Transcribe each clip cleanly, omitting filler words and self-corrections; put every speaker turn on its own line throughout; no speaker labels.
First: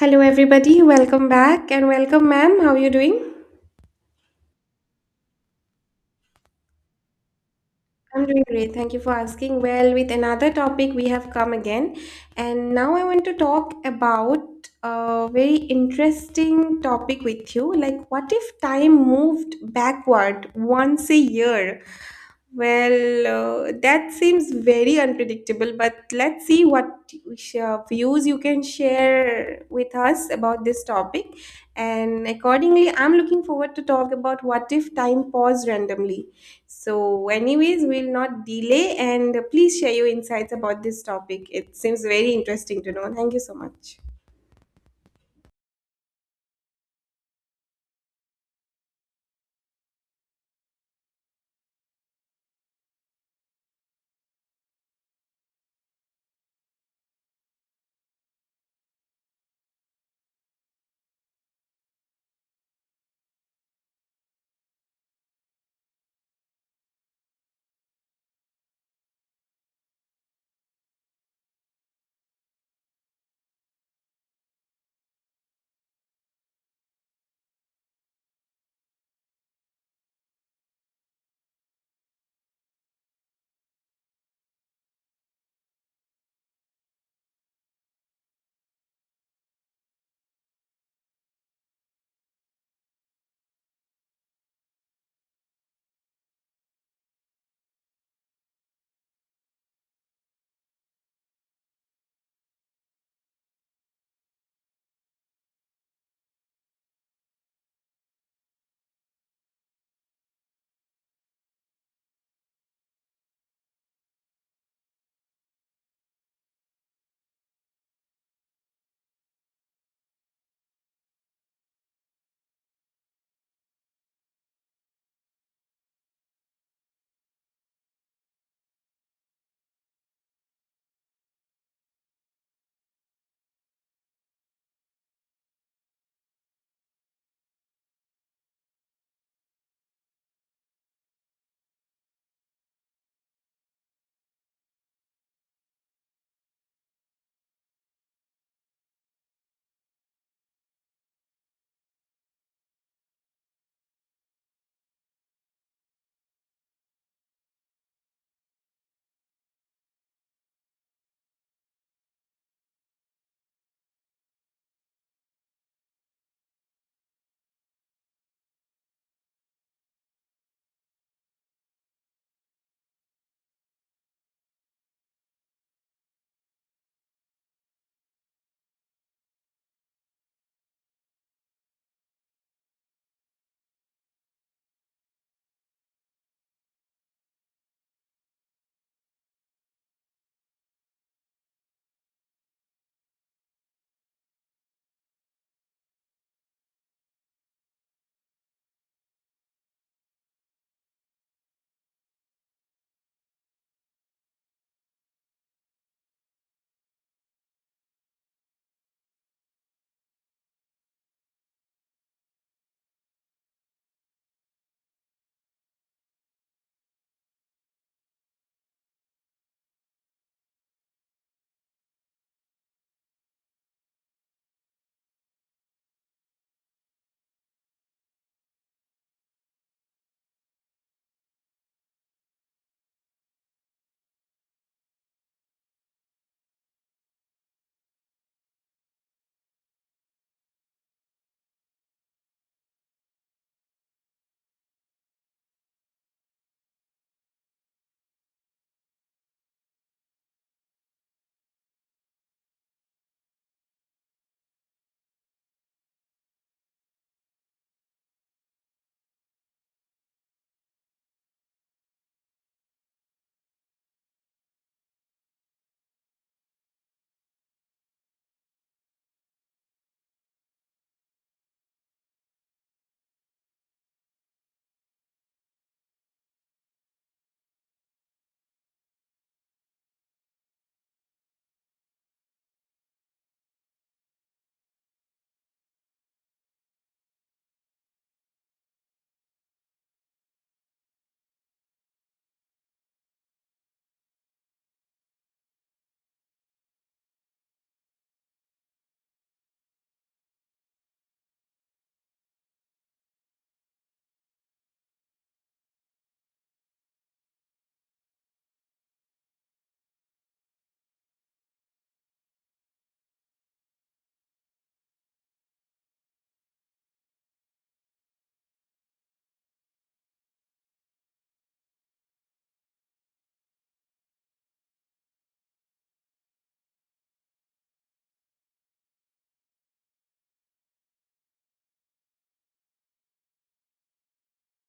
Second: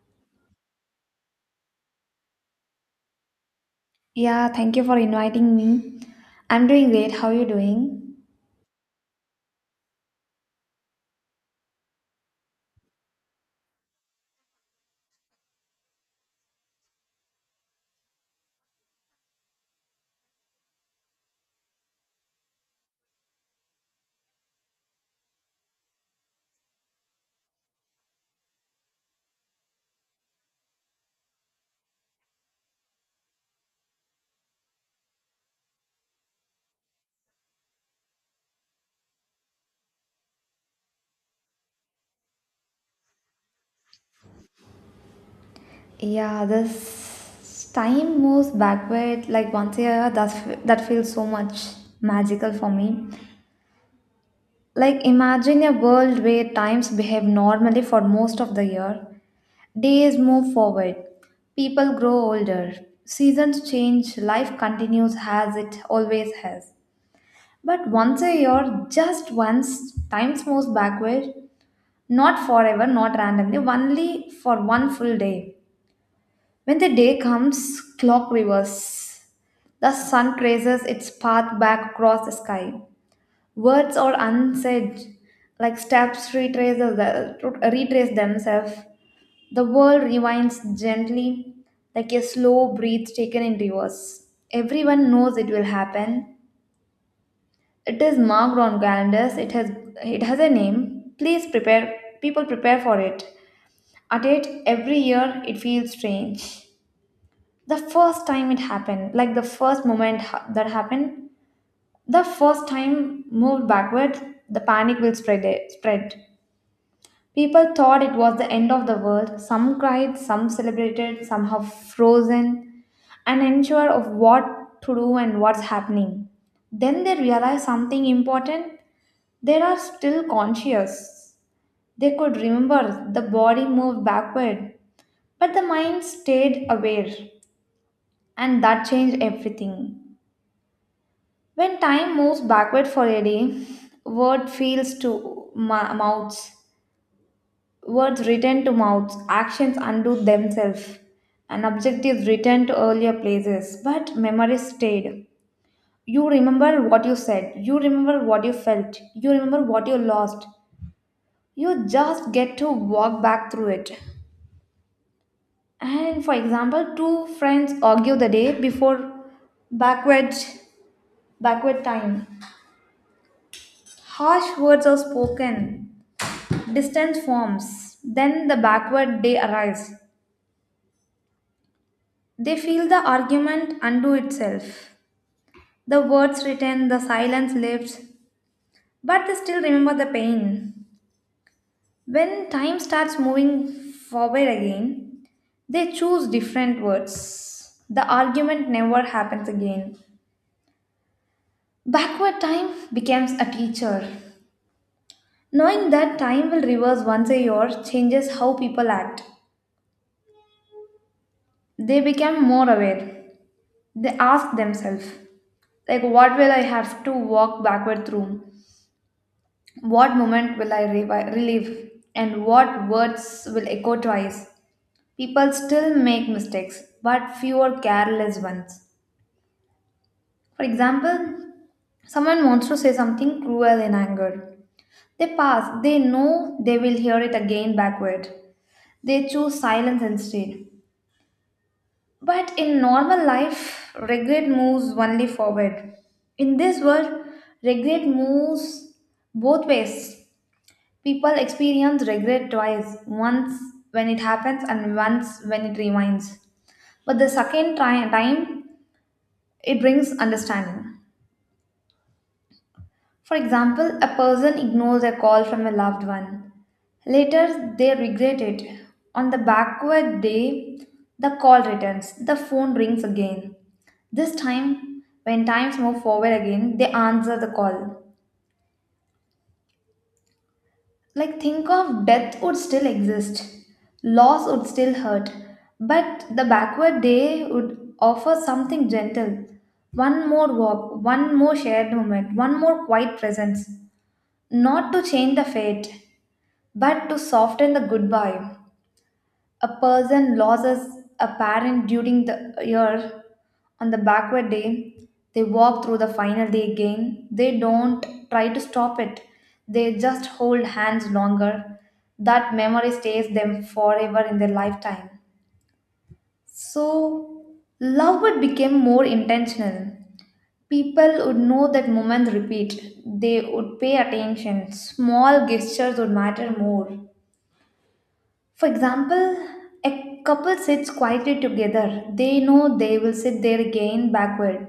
Hello, everybody. Welcome back and welcome, ma'am. How are you doing?
Yeah, thank you for inviting me. I'm doing great. How are you doing?
I'm doing great. Thank you for asking. Well, with another topic, we have come again. And now I want to talk about a very interesting topic with you. Like, what if time moved backward once a year? Well, that seems very unpredictable, but let's see what views you can share with us about this topic. And accordingly, I'm looking forward to talk about what if time paused randomly. So, anyways, we'll not delay and please share your insights about this topic. It seems very interesting to know. Thank you so much.
Yeah, this time moves backward like once a year. That feels so much magical for me. Like, imagine a world where times behave normally for most of the year. Days move forward, people grow older, seasons change, life continues as it always has. But once a year, just once, time moves backward. Not forever, not randomly, only for one full day. When the day comes, clock reverses. The sun traces its path back across the sky. Words are unsaid, like steps retrace themselves. The world rewinds gently, like a slow breath taken in reverse. Everyone knows it will happen. It is marked on calendars. It has a name. Please prepare people prepare for it. At it, every year it feels strange. The first time it happened, like the first moment that happened, the first time moved backward, the panic will spread. People thought it was the end of the world. Some cried, some celebrated, some have frozen, and unsure of what to do and what's happening. Then they realized something important. They are still conscious. They could remember the body moved backward. But the mind stayed aware, and that changed everything. When time moves backward for a day, word feels to ma- mouths, words return to mouths, actions undo themselves, and objectives return to earlier places. But memory stayed. You remember what you said, you remember what you felt, you remember what you lost. You just get to walk back through it. And for example, two friends argue the day before backwards backward time. Harsh words are spoken, distance forms, then the backward day arrives. They feel the argument undo itself. The words written, the silence lifts, but they still remember the pain. When time starts moving forward again, they choose different words. The argument never happens again. Backward time becomes a teacher. Knowing that time will reverse once a year changes how people act. They became more aware. They asked themselves, like, what will I have to walk backward through? What moment will I relive? And what words will echo twice? People still make mistakes, but fewer careless ones. For example, someone wants to say something cruel in anger. They pass, they know they will hear it again backward. They choose silence instead. But in normal life, regret moves only forward. In this world, regret moves both ways. People experience regret twice, once when it happens and once when it reminds. But the second time, it brings understanding. For example, a person ignores a call from a loved one. Later, they regret it. On the backward day, the call returns. The phone rings again. This time, when times move forward again, they answer the call. Like, think of death would still exist, loss would still hurt, but the backward day would offer something gentle. One more walk, one more shared moment, one more quiet presence. Not to change the fate, but to soften the goodbye, a person loses a parent during the year on the backward day. They walk through the final day again. They don't try to stop it, they just hold hands longer. That memory stays them forever in their lifetime. So, love would become more intentional. People would know that moments repeat. They would pay attention. Small gestures would matter more. For example, a couple sits quietly together. They know they will sit there again backward.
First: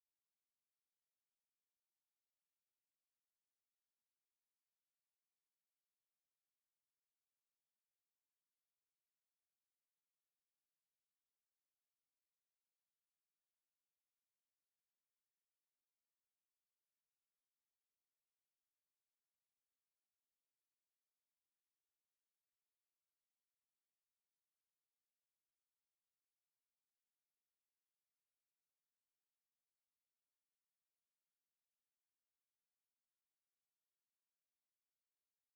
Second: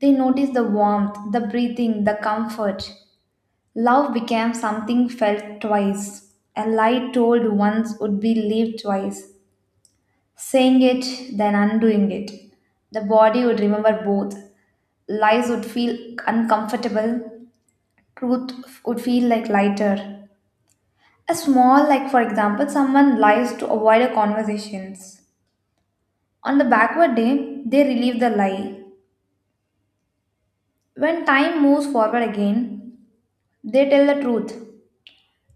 They notice the warmth, the breathing, the comfort. Love became something felt twice. A lie told once would be lived twice. Saying it, then undoing it. The body would remember both. Lies would feel uncomfortable. Truth would feel like lighter. A small, like for example, someone lies to avoid a conversations. On the backward day, they relieve the lie. When time moves forward again, they tell the truth.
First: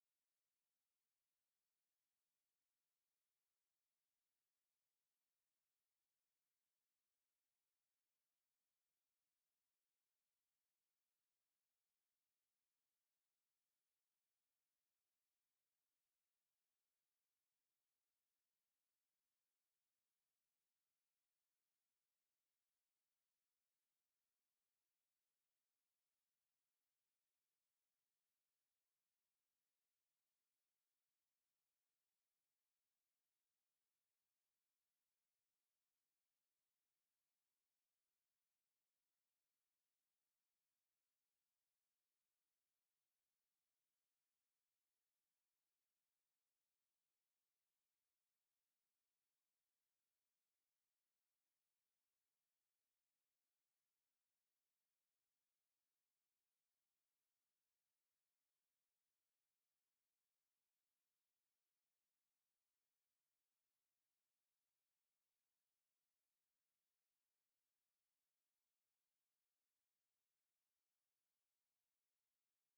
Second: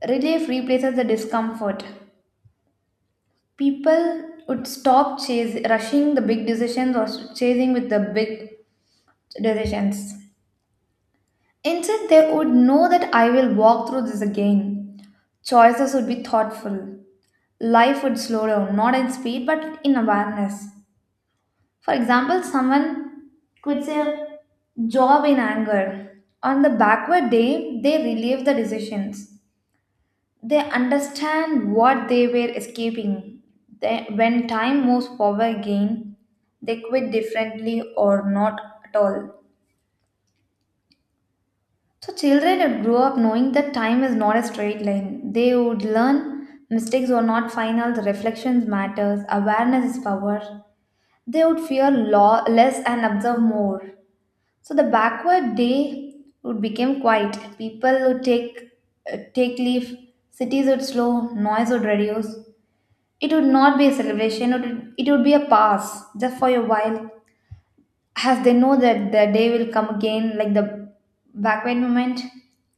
Relief replaces the discomfort. People would rushing the big decisions or chasing with the big decisions. Instead, they would know that I will walk through this again. Choices would be thoughtful. Life would slow down, not in speed but in awareness. For example, someone quits a job in anger. On the backward day, they relieve the decisions. They understand what they were escaping. When time moves forward again, they quit differently or not at all. So, children would grow up knowing that time is not a straight line. They would learn mistakes are not final, the reflections matters, awareness is power. They would fear law less and observe more. So the backward day would become quiet. People would take take leave. Cities would slow. Noise would reduce. It would not be a celebration. It would be a pass just for a while, as they know that the day will come again. Like the backward moment,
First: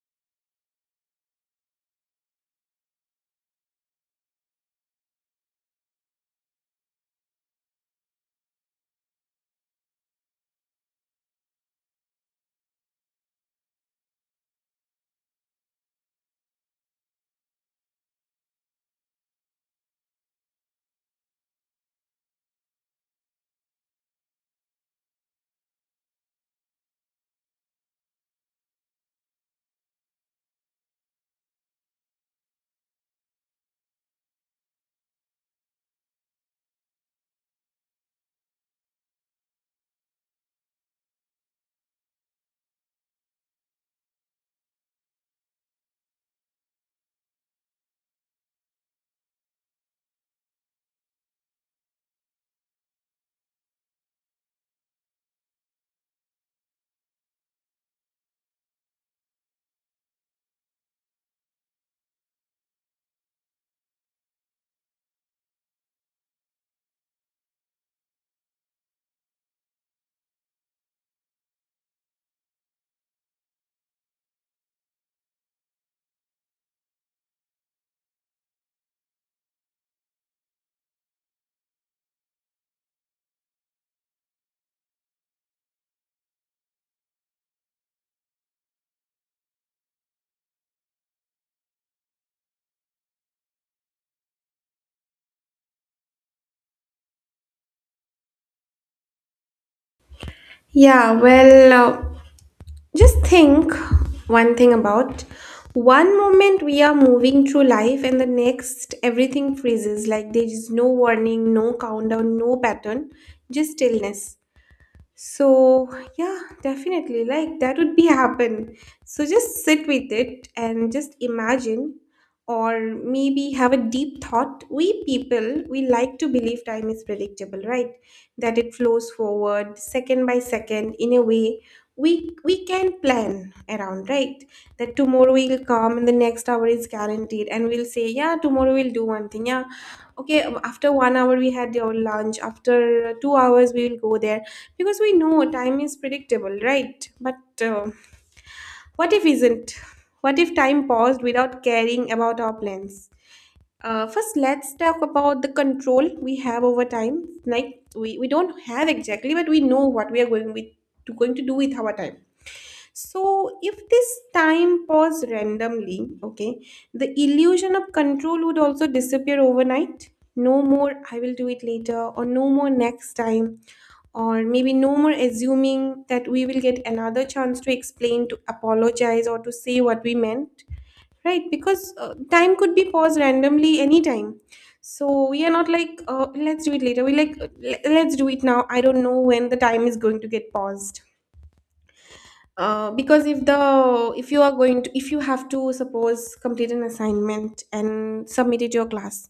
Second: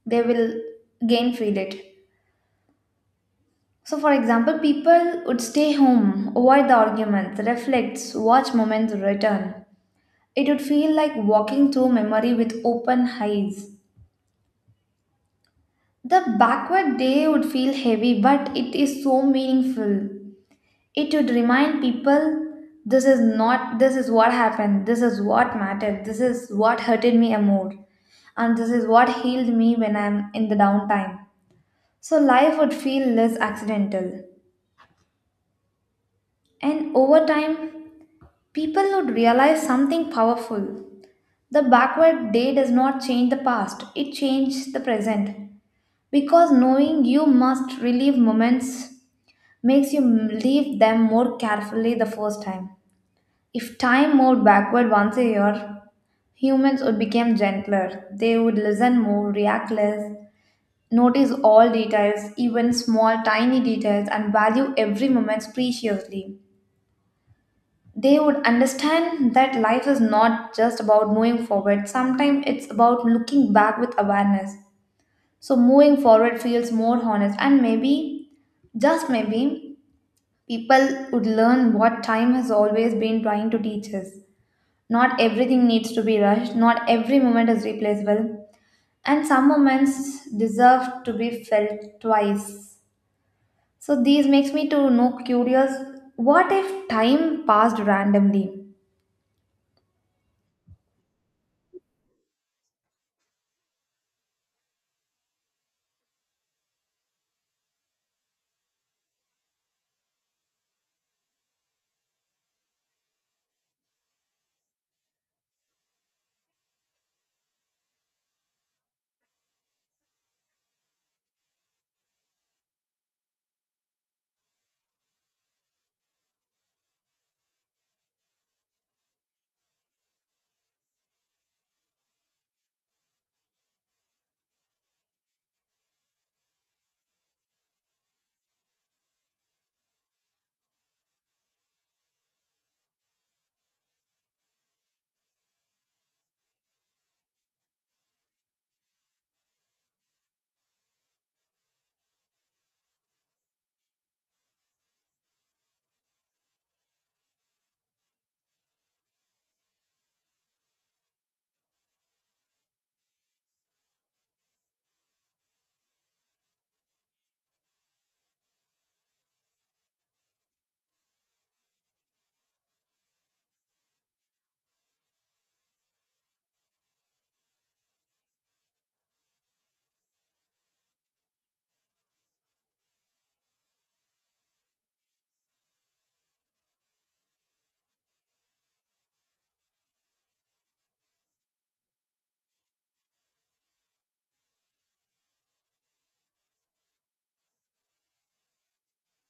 they will again feel it. So, for example, people would stay home, avoid the arguments, reflect, watch moments return. It would feel like walking through memory with open eyes. The backward day would feel heavy, but it is so meaningful. It would remind people this is not, this is what happened, this is what mattered, this is what hurted me a more, and this is what healed me when I'm in the downtime. So life would feel less accidental. And over time, people would realize something powerful. The backward day does not change the past, it changes the present. Because knowing you must relive moments makes you leave them more carefully the first time. If time moved backward once a year, humans would become gentler. They would listen more, react less, notice all details, even small tiny details, and value every moment preciously. They would understand that life is not just about moving forward, sometimes it's about looking back with awareness. So, moving forward feels more honest, and maybe, just maybe, people would learn what time has always been trying to teach us. Not everything needs to be rushed, not every moment is replaceable, and some moments deserve to be felt twice. So these makes me to know curious, what if time passed randomly?
Yeah, well, just think one thing about one moment we are moving through life, and the next everything freezes like there is no warning, no countdown, no pattern, just stillness. So, yeah, definitely. Like that would be happen. So just sit with it and just imagine or maybe have a deep thought. We people, we like to believe time is predictable, right? That it flows forward second by second in a way we can plan around, right? That tomorrow will come and the next hour is guaranteed and we'll say, yeah, tomorrow we'll do one thing. Yeah. Okay, after 1 hour we had our lunch. After 2 hours we will go there because we know time is predictable, right? But what if isn't? What if time paused without caring about our plans? First, let's talk about the control we have over time. Like we don't have exactly, but we know what we are going with to going to do with our time. So if this time pause randomly, okay, the illusion of control would also disappear overnight. No more, I will do it later, or no more next time or maybe no more assuming that we will get another chance to explain to apologize or to say what we meant, right? Because time could be paused randomly anytime, so we are not like, let's do it later. We like, let's do it now. I don't know when the time is going to get paused. Because if the if you are going to, if you have to suppose complete an assignment and submit it to your class,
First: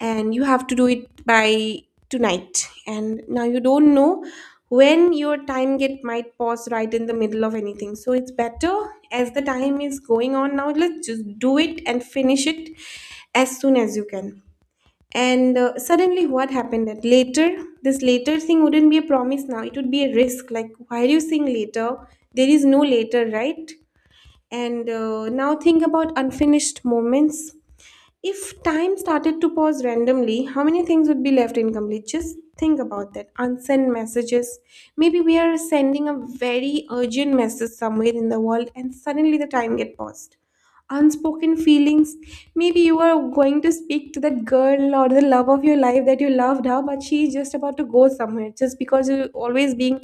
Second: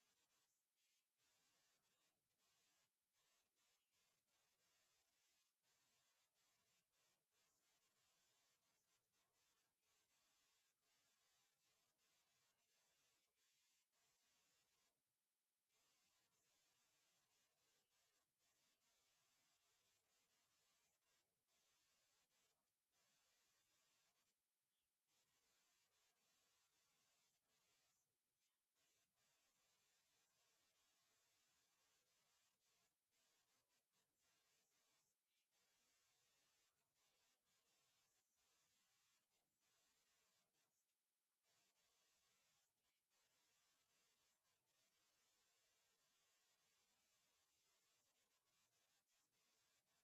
and you have to do it by tonight, and now you don't know when your time get might pause right in the middle of anything, so it's better, as the time is going on now, let's just do it and finish it as soon as you can. And suddenly, what happened that later, this later thing wouldn't be a promise now, it would be a risk. Like, why are you saying later? There is no later, right? And now, think about unfinished moments. If time started to pause randomly, how many things would be left incomplete? Just think about that. Unsent messages. Maybe we are sending a very urgent message somewhere in the world, and suddenly the time get paused. Unspoken feelings. Maybe you are going to speak to that girl or the love of your life that you loved her, but she's just about to go somewhere just because you're always being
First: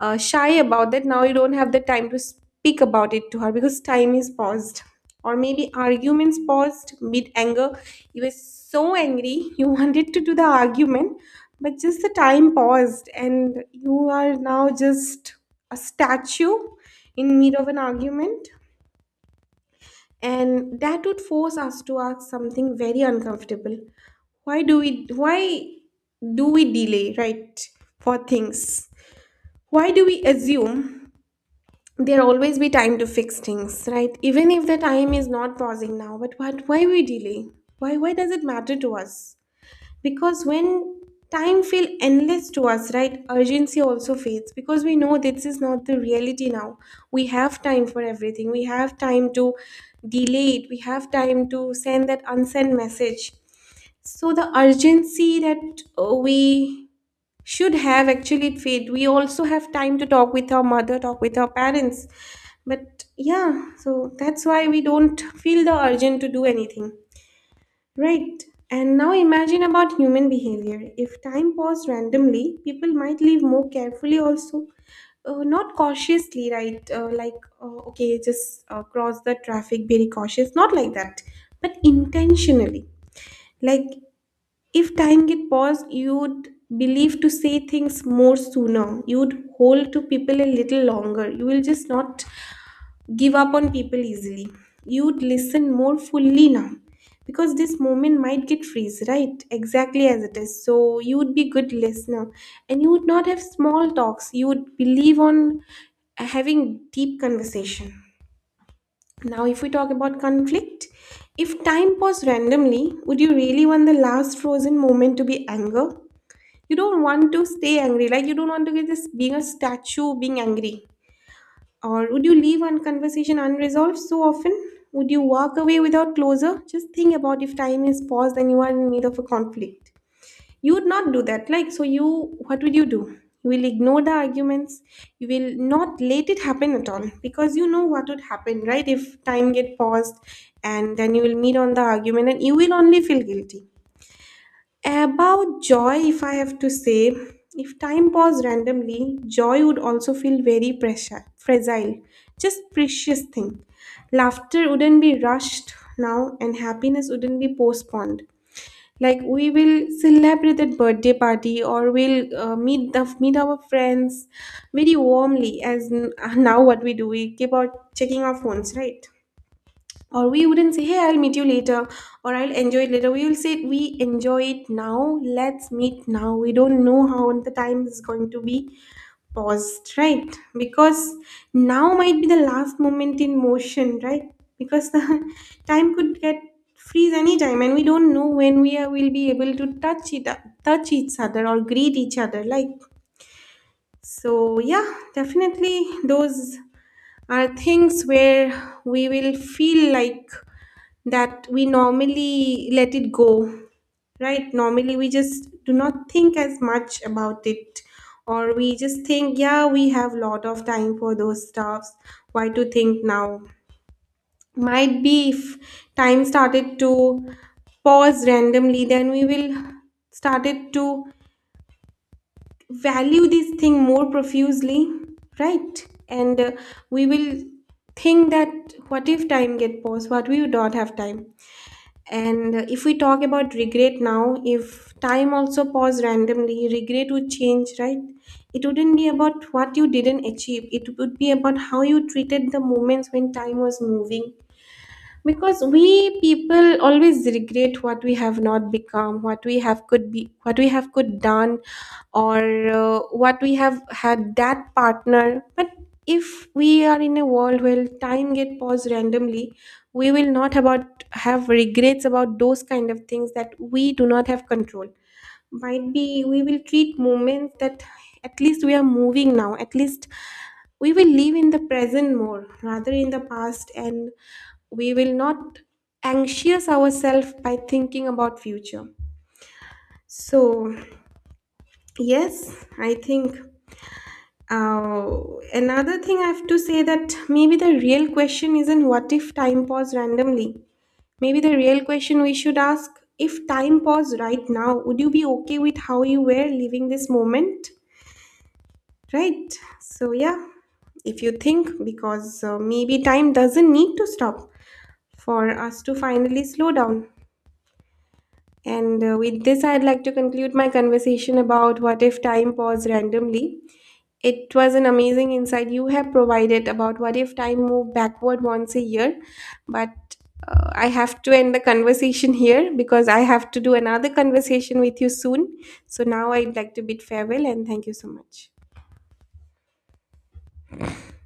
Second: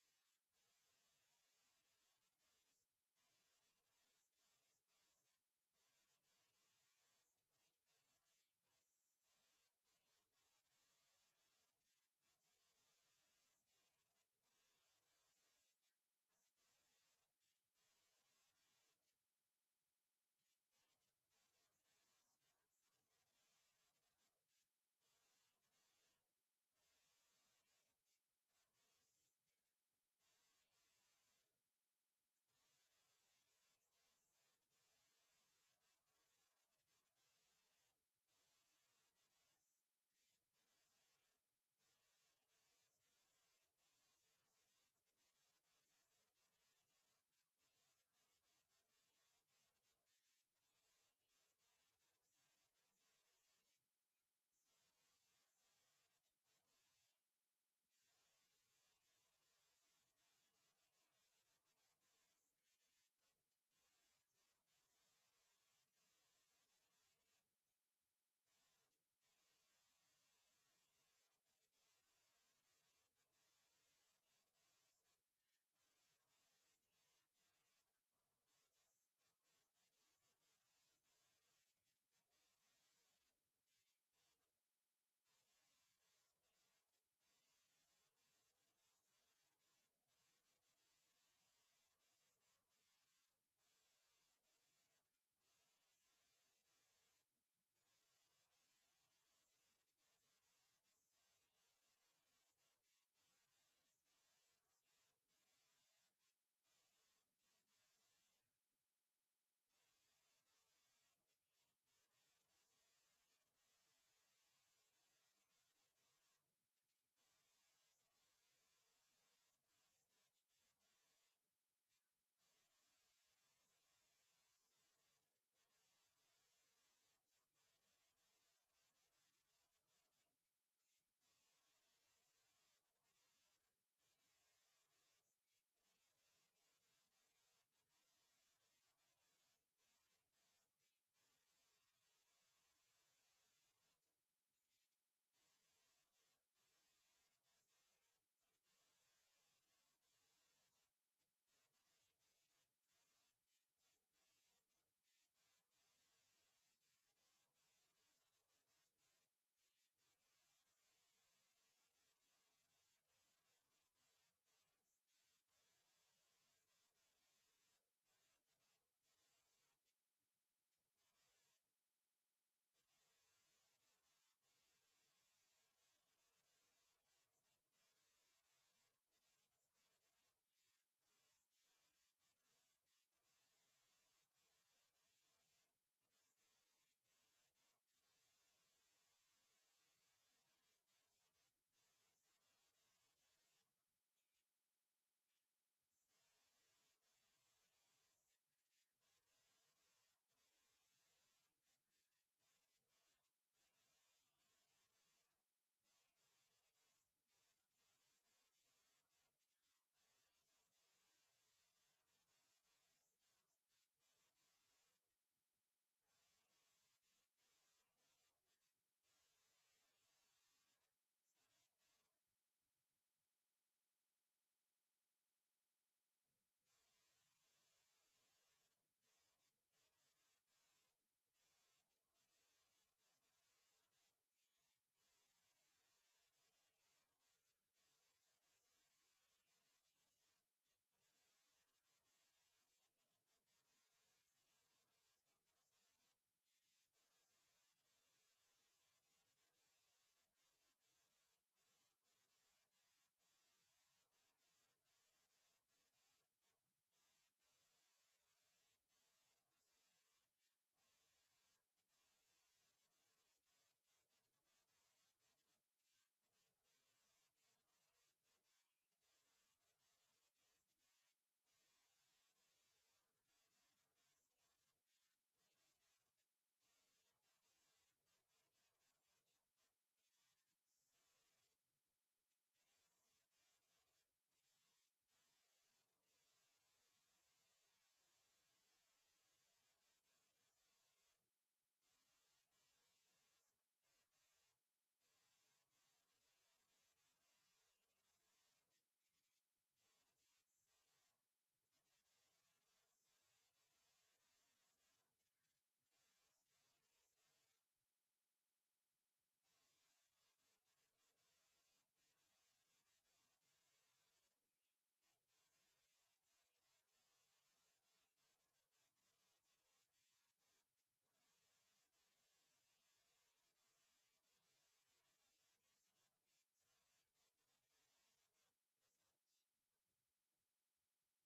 shy about that. Now you don't have the time to speak about it to her because time is paused. Or maybe arguments paused mid anger. You were so angry, you wanted to do the argument, but just the time paused, and you are now just a statue in mid of an argument. And that would force us to ask something very uncomfortable. Why do we delay, right, for things? Why do we assume there'll always be time to fix things, right? Even if the time is not pausing now, but what, why we delay? Why does it matter to us? Because when time feel endless to us, right, urgency also fades, because we know this is not the reality now. We have time for everything. We have time to delay it. We have time to send that unsent message. So the urgency that we should have actually, it fade. We also have time to talk with our mother, talk with our parents. But yeah, so that's why we don't feel the urgent to do anything. Right. And now imagine about human behavior. If time paused randomly, people might live more carefully also. Not cautiously, right? Like, okay, just cross the traffic, very cautious. Not like that, but intentionally. Like, if time get paused, you'd believe to say things more sooner. You'd hold to people a little longer. You will just not give up on people easily. You'd listen more fully now because this moment might get freeze, right? Exactly as it is. So you would be good listener, and you would not have small talks. You would believe on having deep conversation. Now, if we talk about conflict, if time paused randomly, would you really want the last frozen moment to be anger? You don't want to stay angry, like you don't want to get this being a statue being angry. Or would you leave one conversation unresolved so often? Would you walk away without closure? Just think about if time is paused and you are in need of a conflict. You would not do that. Like, so you, what would you do? You will ignore the arguments. You will not let it happen at all because you know what would happen, right? If time get paused and then you will meet on the argument and you will only feel guilty. About joy, if I have to say, if time paused randomly, joy would also feel very pressure, fragile, just precious thing. Laughter wouldn't be rushed now, and happiness wouldn't be postponed. Like we will celebrate that birthday party, or we'll meet the meet our friends very warmly. Now, what we do, we keep on checking our phones, right? Or we wouldn't say, hey, I'll meet you later or I'll enjoy it later. We will say we enjoy it now. Let's meet now. We don't know how the time is going to be paused, right? Because now might be the last moment in motion, right? Because the time could get freeze anytime, and we don't know when we will be able to touch it, touch each other or greet each other. Like, so yeah, definitely those are things where we will feel like that we normally let it go, right? Normally, we just do not think as much about it, or we just think, yeah, we have lot of time for those stuffs. Why to think now? Might be if time started to pause randomly, then we will started to value this thing more profusely, right? And we will think that what if time get paused? What we would not have time? And if we talk about regret now, if time also paused randomly, regret would change, right? It wouldn't be about what you didn't achieve, it would be about how you treated the moments when time was moving. Because we people always regret what we have not become, what we have could be, what we have could done, or what we have had that partner. But if we are in a world where time get paused randomly, we will not about have regrets about those kind of things that we do not have control. Might be we will treat moments that at least we are moving now, at least we will live in the present more rather in the past, and we will not anxious ourselves by thinking about future. So yes, I think, uh, another thing I have to say that maybe the real question isn't what if time paused randomly. Maybe the real question we should ask, if time paused right now, would you be okay with how you were living this moment? Right? So yeah, if you think, because maybe time doesn't need to stop for us to finally slow down. And with this, I'd like to conclude my conversation about what if time paused randomly. It was an amazing insight you have provided about what if time moved backward once a year. But I have to end the conversation here because I have to do another conversation with you soon. So now I'd like to bid farewell and thank you so much.